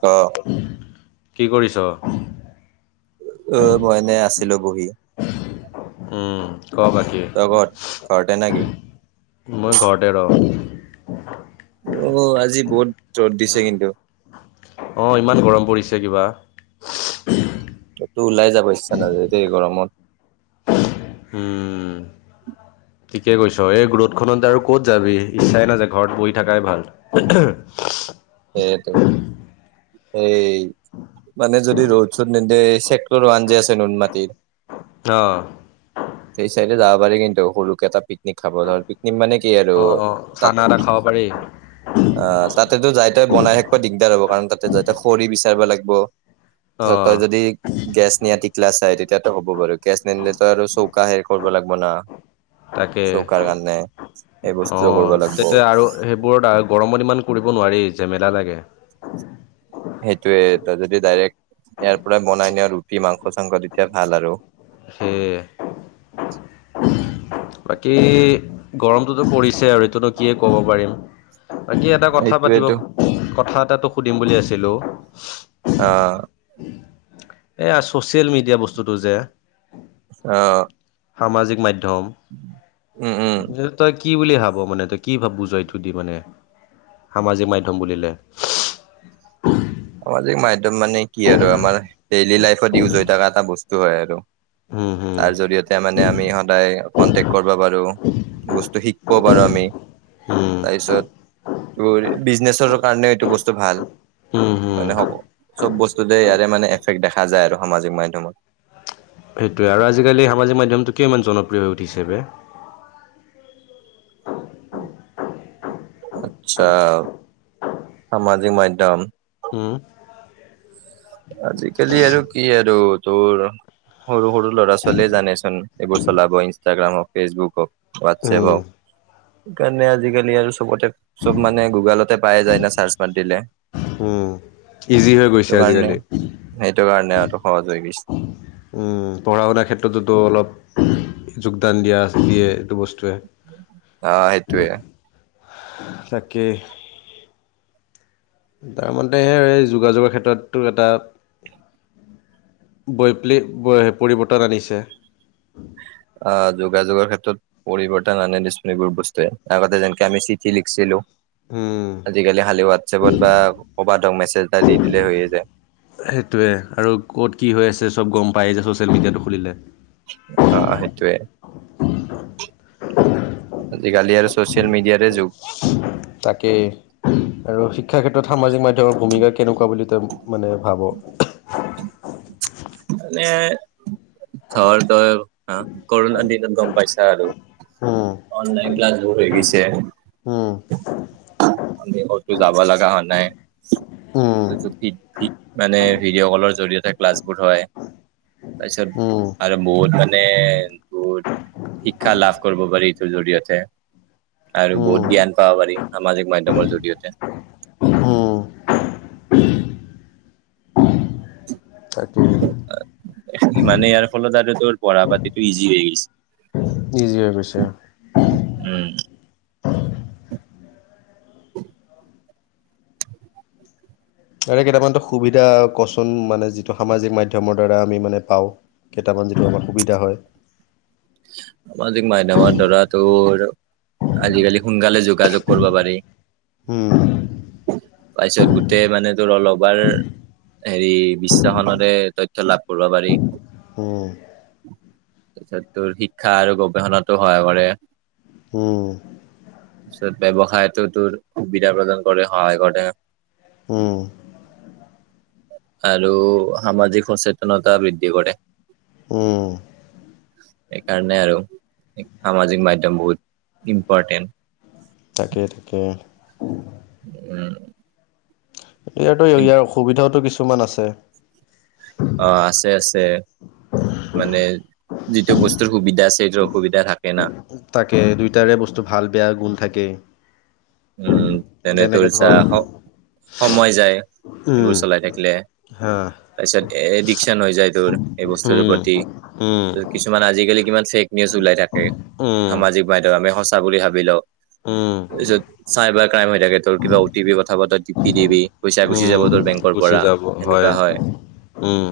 ক' কি কৰি ছ'? অ' মই এনে আছিলোঁ বহি। উম, ক' বাকী তই ক'ত ঘৰতে নেকি মই ঘৰতে ৰ'। [inaudible] অ', আজি বহুত ৰ'দ দিছে কিন্তু। অ', ইমান গৰম পৰিছে কিবা। তোৰ ওলাই যাব ইচ্ছা নাযায় দে গৰমত। উম, [inaudible] ঠিকে কৈ ছ' এই ৰ'দ খনত আৰু ক'ত যাবি ইচ্ছাই নাযায় ঘৰত বহি থাকাই ভাল। সেইটোৱে এই মানে যদি ৰ'দ চদ নিদে, ছেক্টৰ ৱান যে আছে নুন মাটিৰ। অ', সেইটো যাবা পাৰি কিন্তু সৰুকে এটা পিকনিক খাব ধৰ মানে কি আৰু অ, তাত খানা এটা খাব পাৰি। অ', তাতেতো যাই ততে বনাই থাকিব দিগদাৰ হ'ব কাৰণ তাতে যতে খৰি বিচাৰিবা লাগব, অ, তাৰপিছত তই যদি গেছ নিয়া টিকলা চাই তেতিয়াতো হ'ব বাৰু গেছ নিনিলেতো আৰু চৌকা হেৰি কৰিব লাগব না। তাকে। চৌকাৰ কাৰনে এই বস্তু অ, তেতিয়া আৰু সেইবোৰত আৰু গৰমত ইমান কৰিব নোৱাৰি যেমেলা লাগে সেইটোয়ে তই যদি ডাইৰেক্ট ইয়াৰ পৰা বনাই নিয়া ৰুটি মাংস চাংস তেতিয়া ভাল আৰু। সেই [inaudible] বাকী গৰমটোতো পৰিছে আৰু এইটোনো কিয়ে ক'ব পাৰিম। বাকী এটা কথা পাতিব এইটোয়েতো কথা এটা তোক সুধিম বুলি আছিলোঁ। অ এইয়া ছ'চিয়েল মিডিয়া বস্তুটো যে অ', সামাজিক মাধ্যম উম উম যিহেটো তই কি বুলি ভাব মানে তই কি ভাব বু'জ এইটো দি মানে? সামাজিক মাধ্যম বুলিলে সামাজিক মাধ্যম মানে কি আৰু আমাৰ ডেইলি লাইফত ইউজ হৈ থকা এটা বস্তু হয় আৰু। হম হম তাৰ জৰিয়তে মানে আমি সদায় কনটেকট কৰবা পাৰো। বস্তু শিকিব পাৰো আমি। হম তাৰপিছত তোৰ বিজনেচৰ কাৰণেও এইটো বস্তু ভাল। উম হম মানে স চব বস্তুতে ইয়াৰে মানে এফেক্ট দেখা যায় আৰু সামাজিক মাধ্যয়মত। সেইটোৱে আৰু আজিকালি সামাজিক মাধ্যমটো কিয় ইমান জনপ্ৰিয় হৈ উঠিছে বে? আটছা সামাজিক মাধ্যম। উম আজিকালি আৰু কি আৰু তোৰ সৰু সৰু ল'ৰা ছোৱালীয়ে জানেচোন এইবোৰ চলাব ইনষ্টাগ্ৰাম হওক, ফেচবুক হওক, হোৱাটছএপ উম হওক। সেইকাৰণে আজিকালি আৰু চবতে চব মানে গুগলতে পাইে যায় না চাৰ্চ মাত দিলে। উম', ইজি হৈ সেইটো গৈছে কাৰণে আজিকালি। সেইটো কাৰণে আৰুটো সহজ হৈ গৈছে উম, পঢ়া শুনাৰ ক্ষেত্ৰততো অলপ যোগদান দিয়া দিয়ে। বস্তুৱে অ', সেইটোৱে। তাকে। তাৰ মতেহে এই যোগাযোগৰ ক্ষেত্ৰতো এটা বৈপ্লি পৰিৱৰ্তন আনিছে। আ, যোগাযোগৰ ক্ষেত্ৰত পৰিৱৰ্তন আনে দেচোন এইবোৰ বস্তুৱে আগতে যেনেকে আমি চিঠি লিখিছিলো। উম আজিকালি খালি উয়াতছাপত বা কবাত হক মেছেজ এটা দি দিলেই হৈয়ে যায়। সেইটোৱে আৰু ক'ত কি হৈ আছে চব গম পায় যে ছ'চিয়েল মিডিয়াটো খুলিলে। অ', সেইটোৱে। ছ'চিয়েল মিডিয়াটো তাকেই আৰু শিক্ষা ক্ষেত্ৰত সামাজিক মাধ্যম ভূমিকা কেনেকুৱা বুলি তই মানে ভাব? মানে ধৰ তই কৰোনা দিনত গম পাইছা আৰু উম, অনলাইন ক্লা মোৰ এৰিছে। উম, আমি হয়তো যাব লগা হোৱা নাই। উম, মানে ভিডিঅ' কলৰ জৰিয়তে ক্লাছবোৰ হয়, তাপিছত উম, আৰু বহুত মানে বহুত শিক্ষা লাভ কৰিব পাৰি এইটোৰ জৰিয়তে আৰু উম, বহুত জ্ঞান পাব পাৰি সামাজিক মাধ্যমৰ জৰিয়তে। উম। তাকেই। মানে ইয়াৰ ফলত আৰু তোৰ পঢ়া পাতিটো ইজি হৈ গৈছে, হৈ ইজি গৈছে উম তাৰে কেইটামান তাই সুবিধা কচোন মানে যিটো সামাজিক মাধ্যমৰ দ্বাৰা আমি মানে পাওঁ? টাকৈ যিটো আমাৰ সুবিধা হয়। সামাজিক মাধ্যমৰ ধৰাটো আজিকালি সোনকালে যোগাযোগ কৰিব পাৰি, উম', তাৰপিছত গোটেই মানে তোৰ লবাৰ হেৰি বিশ্বাসনতে তথ্য লাভ কৰিব পাৰি। উম, তাৰপিছত তোৰ শিক্ষা আৰু গৱেষণাটো হয় মানে উম, তাৰপিছত ব্যৱসায়ত তোৰ সুবিধা প্ৰদান কৰে সহায় কৰে। উম। আৰু সামাজিক সচেতনতা বৃদ্ধি কৰে উম। সেইকাৰণে আৰু সামাজিক মাধ্যম বহুত ইম্পৰ্টেণ্ট। তাকে তাকে। উম। ইয়াতো ইয়াৰ অসুবিধাওো কিছুমান আছে। অ আছে আছে। মানে যিটো বস্তুৰ সুবিধা আছে সেইটো অসুবিধা থাকে না। তাকে দুয়টাৰে বস্তু ভাল বেয়া গুণ থাকে। উম তেনেটো যা‌ হক সময় যায় উম এইবোৰ চলাই থাকিলে হা তাৰপিছত এডিকশন হৈ যায় তোৰ এই বস্তুৰ উম প্ৰতি। উম কিছুমান আজিকালি কিমান চেক নিউজ ওলাই থাকে উম সামাজিক মাধ্্যম আমি সঁচা বুলি ভাবি লও উম যত চাইবাৰ ক্ৰাইম হৈ থাকে তোৰ কিবা অ টি পি কথা প ি পি ডিবি পইচা গুচি উম যাব তোৰ বেংকৰ গুচি পৰা যাব সেনেকুৱা হয়, উম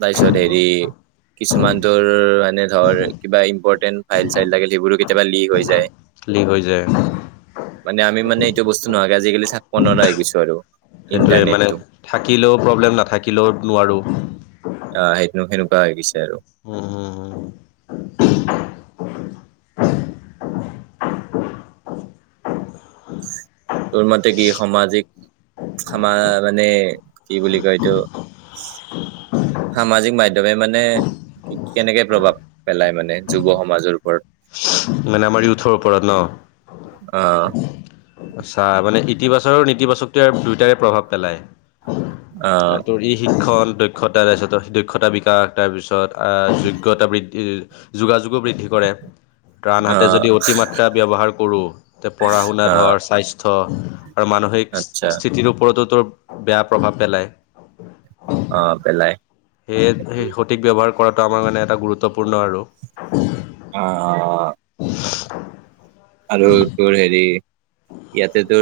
তাৰিছত হেৰি কিছুমানতোৰ মানে ধৰ কিবা ইম্পৰ্টেণ্ট ফাইল চাইল লাগিল সেইবোৰো কেতিয়াবা লী হৈ যায়। লি হৈ যায়। মানে আমি মানে এইটো বস্তু নহোৱাকে আজিকালি থাকিব নোৱাৰাগুছো আৰু। সেইটোৱে মানে ইণ্টাৰনেটটো থাকিলেও প্ৰব্লেম নাথাকিলেও নোৱাৰোঁ। কাই বিচাৰো। উম হুম হুম তোৰ মতে কি সামাজিক আমাৰ মানে কি বুলি কয় এইটো! সামাজিক মাধ্যমে মানে কেনেকে প্ৰভাৱ পেলায় মানে যুৱ সমাজৰ ওপৰত। [inaudible] মানে আমাৰ ইউঠৰৰ ওপৰত ন? আহ। আচ্ছা মানে ইতিবাচক আৰু নেতিবাচকত আৰু দুইটাৰে প্ৰভাৱ পেলায়। আহ তোৰ ই শিক্ষণ দক্ষতা তাৰপিছত দক্ষতা বিকাশ তাৰপিছত যোগ্যতা বৃদ্ধি যোগাযোগো বৃদ্ধি কৰে। আনহাতে আহ যদি অতি মাত্ৰা ব্যৱহাৰ কৰো তে পঢ়া শুনা আহ ধৰ স্বাস্থ্য আৰু মানসিক আচ্ছা স্থিতিৰ ওপৰতো বেয়া প্ৰভাৱ পেলায়। অ', পেলাই সেয়ে সেই সঠিক ব্য্ৱহাৰ কৰাটো আমাৰ মানে এটা গুৰুত্বপূৰ্ণ আৰু অআহ। আৰু তো হেৰি ইয়াতেতো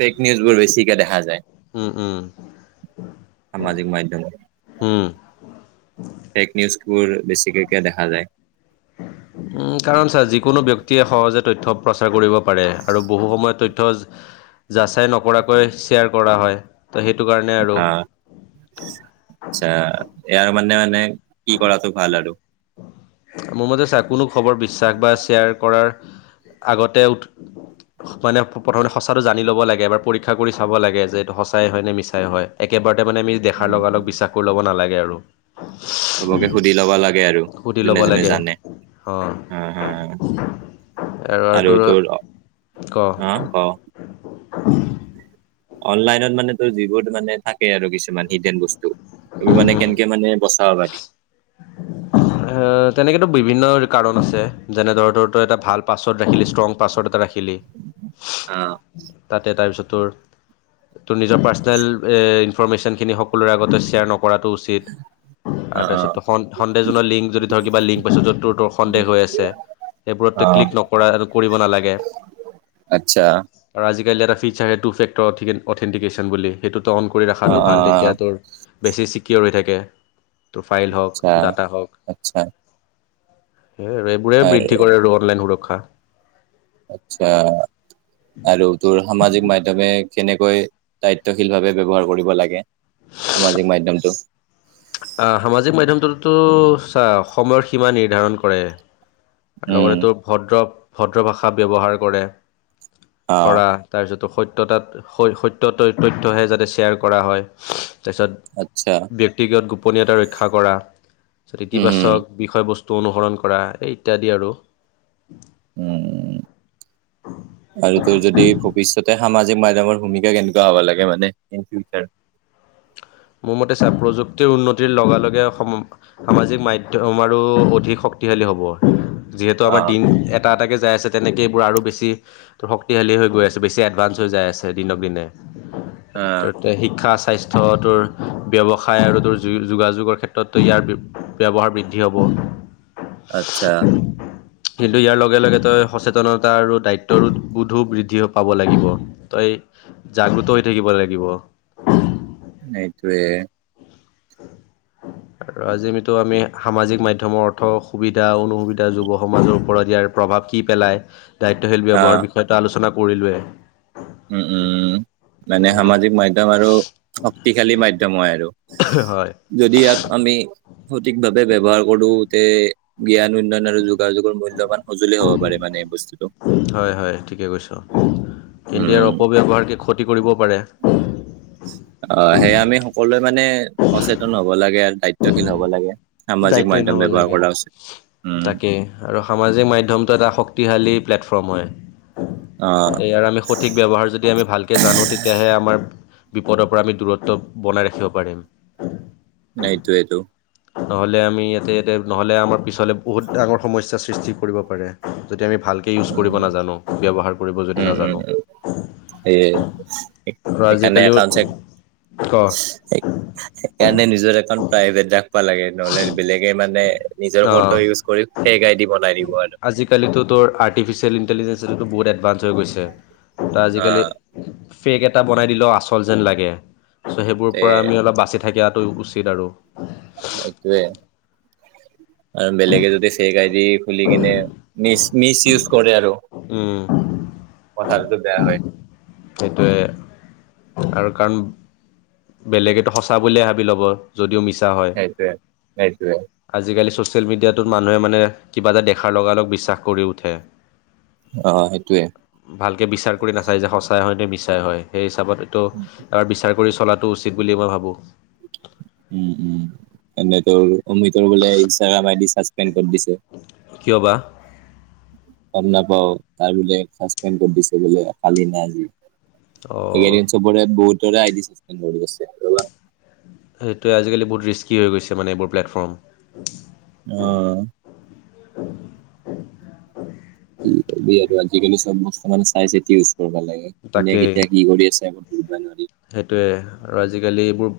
ফেক নিউজ বোৰ বেছিকে দেখা যায়। উম উম। সামাজিক মাধম, উম ফেক নিউজ বোৰ বেছিকেকে দেখা যায়। উম কাৰণ ছাৰ যিকোনো ব্ক্তিয়ে সহজে তথ্য প্ৰচাৰ কৰিব পাৰে আৰু বহু সময় তথ্য যাচাই নকৰাকৈ শ্বেয়াৰ কৰা হয়। ত' সেইটো কাৰণে আৰু আহছ। ইয়াৰ মানে মানে কি কৰাটো ভাল আৰু? মোৰ মতে কোনো খবৰ বিশ্বাস বা শ্বেয়াৰ কৰাৰ আগতে মানে প্ৰথমে সঁচাটো জানি ল'ব লাগে এবাৰ পৰীক্ষা কৰি চাব লাগে যে এইটো সঁচাই হয় নে মিছাই হয় একেবাৰে ততে মানে আমি দেখাৰ উম, লগাল লগ বিশ্বাস কৰি ল'ব নালাগে আৰু। চবকে সুধি ল'বা লাগে আৰু সুধি ল'ব যোনে যোনে লাগে জানে, অঁ হ হা। আৰু তোৰ, আহ ক। উ [unintelligible] অনলাইনত মানে তো যিবোৰ মানে থাকে আৰু কিছুমান হিডেন বস্তু। এইবোৰ মানে কেনেকে মানে বচাব পাৰি। [inaudible] তেনেকেতো বিভিন্ন কাৰণ আছে যেনে ধৰ ধ তো এটা ভাল পাছৱৰ্ড ৰাখিলি ষ্ট্ৰং পাছৱৰ্ড এটা ৰাখিল থি অ', তাতে তাৰপিছত তোৰ নিজৰ পাৰ্চনেল ইনফৰমেশচনখিনি সকলোৰে আগতে শ্বেয় ন কৰাটো উচিত, আৰু অ', তাৰপিছত অ', টোৰ কন লিংক যদি ধৰ কিবা লিংক পাইছো য'ত তোৰ তোৰ সন্দেহ হৈ আছে। সেইবোৰতো অ', ক্লিক নকৰা কৰিব নালাগে। আচ্ছা। আৰু এটা ফিচাৰ সেইটো ফেক্টৰঠিক অথেটিকেশ্যন বুলি সেইটো ত অন কৰি ৰখাটো অ', ভাল তেতিয়া অ', তোৰ বেছি চিকিিয়ৰ হৈ থাকে, তোৰ ফাইল হওক আচ্ছা ড আচ্ছা। সেই আৰু এইবোৰে বৃদ্ধি কৰে আৰু অনলাইন সুৰক্ষা। আচ্ছা। আৰু তোৰ সামাজিক মাধ্্যমে কেনেকৈ দায়িত্বশীল ভাৱে ব্য্ৱহাৰ কৰিব লাগে। সামাজিক মাধ্যয়মটো আহ সামাজিক মাধ্্যমটোতো চ সময়ৰ সীমা নিৰ্ধাৰণ কৰে। উম লগতে তোৰ ভদ্ৰ ভদ্ৰ ভাষা ব্য্ৱহাৰ কৰে, অ কৰা তাৰপিছত তো সত্্যতাত সত্য তথ্যহে যাতে শ্বেয়াৰ কৰা হয়। তাৰপিছত আচ্ছা ব্যক্তিগত গোপনীয়তা ৰক্ষা কৰা তাৰপছত উম হম ইতিবাচক বিষয়বস্তু বস্তু অনুসৰণ কৰা এই ইত্যাদি আৰু। উম। আৰু তোৰ যদি ভৱিষ্যতে সামাজিক মাধ্্যমৰ ভূমিকা কেনেকুৱা হ'ব লাগে মানে ইন ফিউচাৰ উ [inaudible] মোৰ মতে প্ৰযুক্তিৰ উন্নতিৰ লগে লগে সামাজিক মাধ্যম আৰু অধিক টিলৌ হব যিহেতো অ আমাৰ দিন এটা এটা কে যাই আছে তেনেকৈ এইবোৰ আৰু বেছি শক্তিশালী হৈ গৈ আছে বেছি এডভাঞ্চ হৈ যায় আছে দিনক দিনে। অ ত শিক্ষা স্বাস্থ্যটোৰ ব্যৱসায় আৰু যোগাযোগৰ ক্ষেত্ৰতো ইয়াৰ ব্যৱহাৰ বৃদ্ধি হ'ব। আচ্ছা। কিন্তু ইয়াৰ লগে লগে তই সচেতনতা আৰু দায়িত্বৰো বোধো বৃদ্ধি পাব লাগিব তই জাগ্ৰত হৈ থাকিব লাগিব। নেইটোৱে। আৰু আজি আতো আমি সামাজিক মাধ্য়মৰ অৰ্থ সুবিধা অনুসুবিধা যুৱ সমাজৰ ওপৰত দিয়াৰ প্ৰভাৱ কি পেলাই দায়িত্বশীল অ ব্যয়ৱহাৰৰ বিষয়টো আলোচনা কৰিলোৱয়ে। উম উম উম। মানে সামাজিক মাধ্্যম আৰু শক্তিশালী মাধ্্যম হয় আৰু। হয়। যদি ইয়াক আমি সঠিক ভাৱ ব্যয়ৱহাৰ কৰো তে জ্ঞান উন্নয়ন আৰু যোগাযোগৰ মূল্যয়ান সজুলেই হ'ব পাৰে মানে বস্তুতটো। হয় হয় ঠিকে কৈছ কিন্তু ইয়াৰ উম অপব্য়ৱহাৰ কি কতি কৰিব পাৰে। অ' সেয়য়া আমি সকলোৱে মানে সচেতন হব লাগে আৰু দায়িত্বশীল হ'ব লাগে। সামাজিক দায়িত্বহীন মাধ্যম হ'ব ব্যৱহাৰ লাগে, কৰা উচিত উম তাকেই আৰু সামাজিক মাধ্য়মটোটো এটা শক্তি প্ৰতিহালী প্লেটফৰ্ম হয়। অ তে ইয়াৰ আমি সঠিক ব্য্ৱহাৰ যদি আমি ভালকে জানো তেতিয়াহে আমাৰ বিপদৰ পৰা আমি দূৰত্ব বনাই ৰাখিব পাৰিম। নাই তো এইটো। নহ'লে আমি ইয়াতে ইয়াতে নহ'লে আমাৰ পিছলৈ বহুত ডাঙৰ সমস্যাৰ সৃষ্টি কৰিব পাৰে যদি আমি ভালকৈ ইউজ কৰিব উম নাজানো ব্যৱহাৰ কৰিব যদি নাজানো। সেই আৰু সেইকাৰণনে আজিকালিও একাউছে ক সেইকাৰণে নিজৰ এখন প্ৰাইভেট া লাগে নহলে বেলেগে মানে নিজৰ অ' ফটো ইউজ কৰি সেই গড বনাই দিব আৰু। আজিকালিতো তোৰ আৰ্টিফিচিয়েল ইণ্টেলিজেঞ্চতো বহুত এডভান্ঞ্চ হৈ গৈছে তাৰ হা আজিকাল‌ ফেক এটা বনাই দিলেও আচল যেন লাগে চ' সেইবোৰ তে পৰা আমি অলপ বাচি থাকোঁ। থেকটো উচিত আৰু। সটোৱেই। আৰু বেলেগে যদি ফেক আইদি খুলি কিনে মিচ মিচ ইউজ কৰে আৰু। উম। দয়া হয়। সেইটোৱে আৰু কাৰণ বেলেগো সঁচা বুলে ভাবি ল'ব যদিও মিছা হয়, সেইটোৱে সেইটোৱে আজিকালিৰ ছ'চিয়েল মিডিয়াটোত মানুহে মানে কিবা এটা দেখাৰ লগালগ বিশ্বাস কৰি উঠে। অ সেইটোৱে ভালকে বিচাৰ কৰি নাচায় যে সঁচাই হয় নে মিছাই হয় সেই হিচাপত এইটো এাৰ বিচাৰ কৰি চলাটো উচিত বুলি মই ভাবোঁ। উম উম এনে তোৰ অমিতৰ বোলে ইনষ্টাগ্ৰাম আই দি চ প দিছে। কিয় বা গম নাপাও তাৰ বোলে চাচপেণ্ড কৰি দিছে বোলে কালি না অঁ আজি। চবৰে বহুতৰেইছে। সেইটোৱে আজিকালি বহুত ৰিস্কি হৈ গৈছে মানে এইবোৰ প্লেটফৰ্ম। আহ। [unintelligible] কি কবি আৰু আজিকালি চব বস্তু মানে চাই চিতি ইউজ কৰিব লাগে কোনে কেতিয়া কি কৰি আছে ধৰিব নোৱাৰি। সেইটোয়ে আৰু আজিকালি এইবোৰ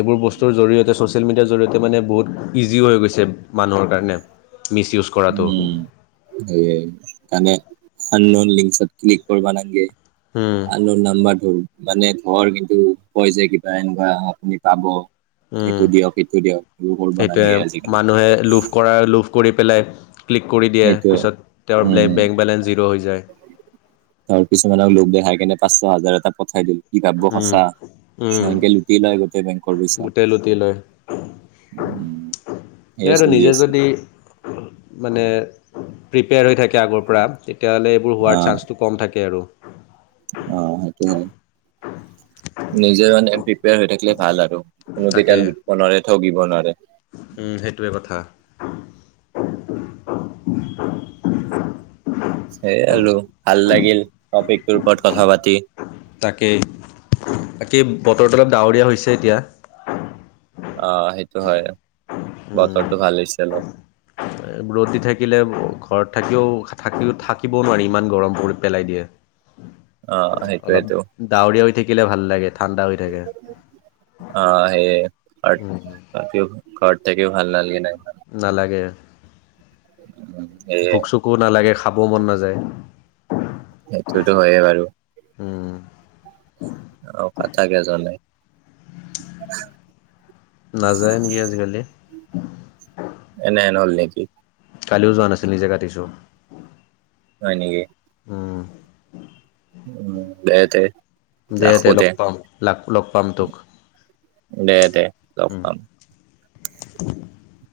এইবোৰ বস্তুৰ জৰিয়তে ছ'চিয়েল মিডিয়াৰ জৰিয়তে এ মানে বহুত ইজিও হৈ গৈছে মানুহৰ কাৰণে। মিছ ইউজ উম কৰাটো স তানে আ ন লিকত ক্লিক কৰিবা নে উম আ ন নাম্বাৰ ধৰো মানে ধৰ কিন্তু কয় যে কিবা এনেকুৱা আপুনি পাব। উম। এইটো দিয়ক সেইটো দিয়ক এইেইবোৰ কৰিব সেইটোৱে নালাগে আজিকালি। মানুহে লোভ কৰা লোভ কৰি পেলাই ক্লিক কৰি দিয়ে সেইটোৱে পিছত তেওঁৰ ব বেংক বেলেঞ্চ জিৰ' হৈ যায়। ত কিছুমানক লোক দেখাই কেনে পাঁচশ হাজাৰ এটা পঠাই দিল। কি ভাবব উম সঁচা উম সংকে লুটিয় লয় গোটেই বেংকৰ পইচা। গোটেই লুটি লয় উম সেই সেয়ে আৰু চলি নিজে আছে যদি মানে প্ৰিপেয়াৰ হৈ থাকে আগৰ পৰা তেতিয়াহ'লে এইবোৰ হোৱাৰ চা্সটো কম থাকে আৰু। অ' সেইটোয়ে, নিজে মানে প্ৰিপেয়াৰ হৈ থাকিলে ভাল আৰু। তাকে কোনোধিকাল লুটিব নোৱাৰে ঠগিব নোৱাৰে। উম সেইটোৱে কথা [unintelligible] সেইয় আৰু ভাল লাগিল টপিকটোৰ ওপৰত কথা পাতি। তাকেই বাকী বতৰটো অলপ ডাৱৰীয়া হৈছে এতিয়া। অ' সেইটো হয়, বতৰটো ভাল হৈছে অলপ। ৰদ দি থাকিলে ঘৰত থাকিও থাকিও থাকিবও নোৱাৰি ইমান গৰম পৰি পেলাই দিয়ে। অ অলপ সেইটোয়েতো ডউৰিীয়উৰি থাকিলে ভাল। লাগে ঠাণ্ডা হৈ থাকে অ' স ক থাকিও ভাল লালাগ নাই। নালাগে। সেয়ে ভোক চোকো নালাগে খাবও মন নাযায়। সেইটোতো হয়ে বাৰু। উম। আহ [unintelligible] নাযায় নেকি আজিকালি? এনেহেন হ'ল নেকি কালিও যোৱা নাছিল নিজে কাটিছো। হয় নেকি? উম। উম [inaudible] দে দে লগ পাম লগ লগ পাম তোক। দে দে লগ উম পাম। [inaudible]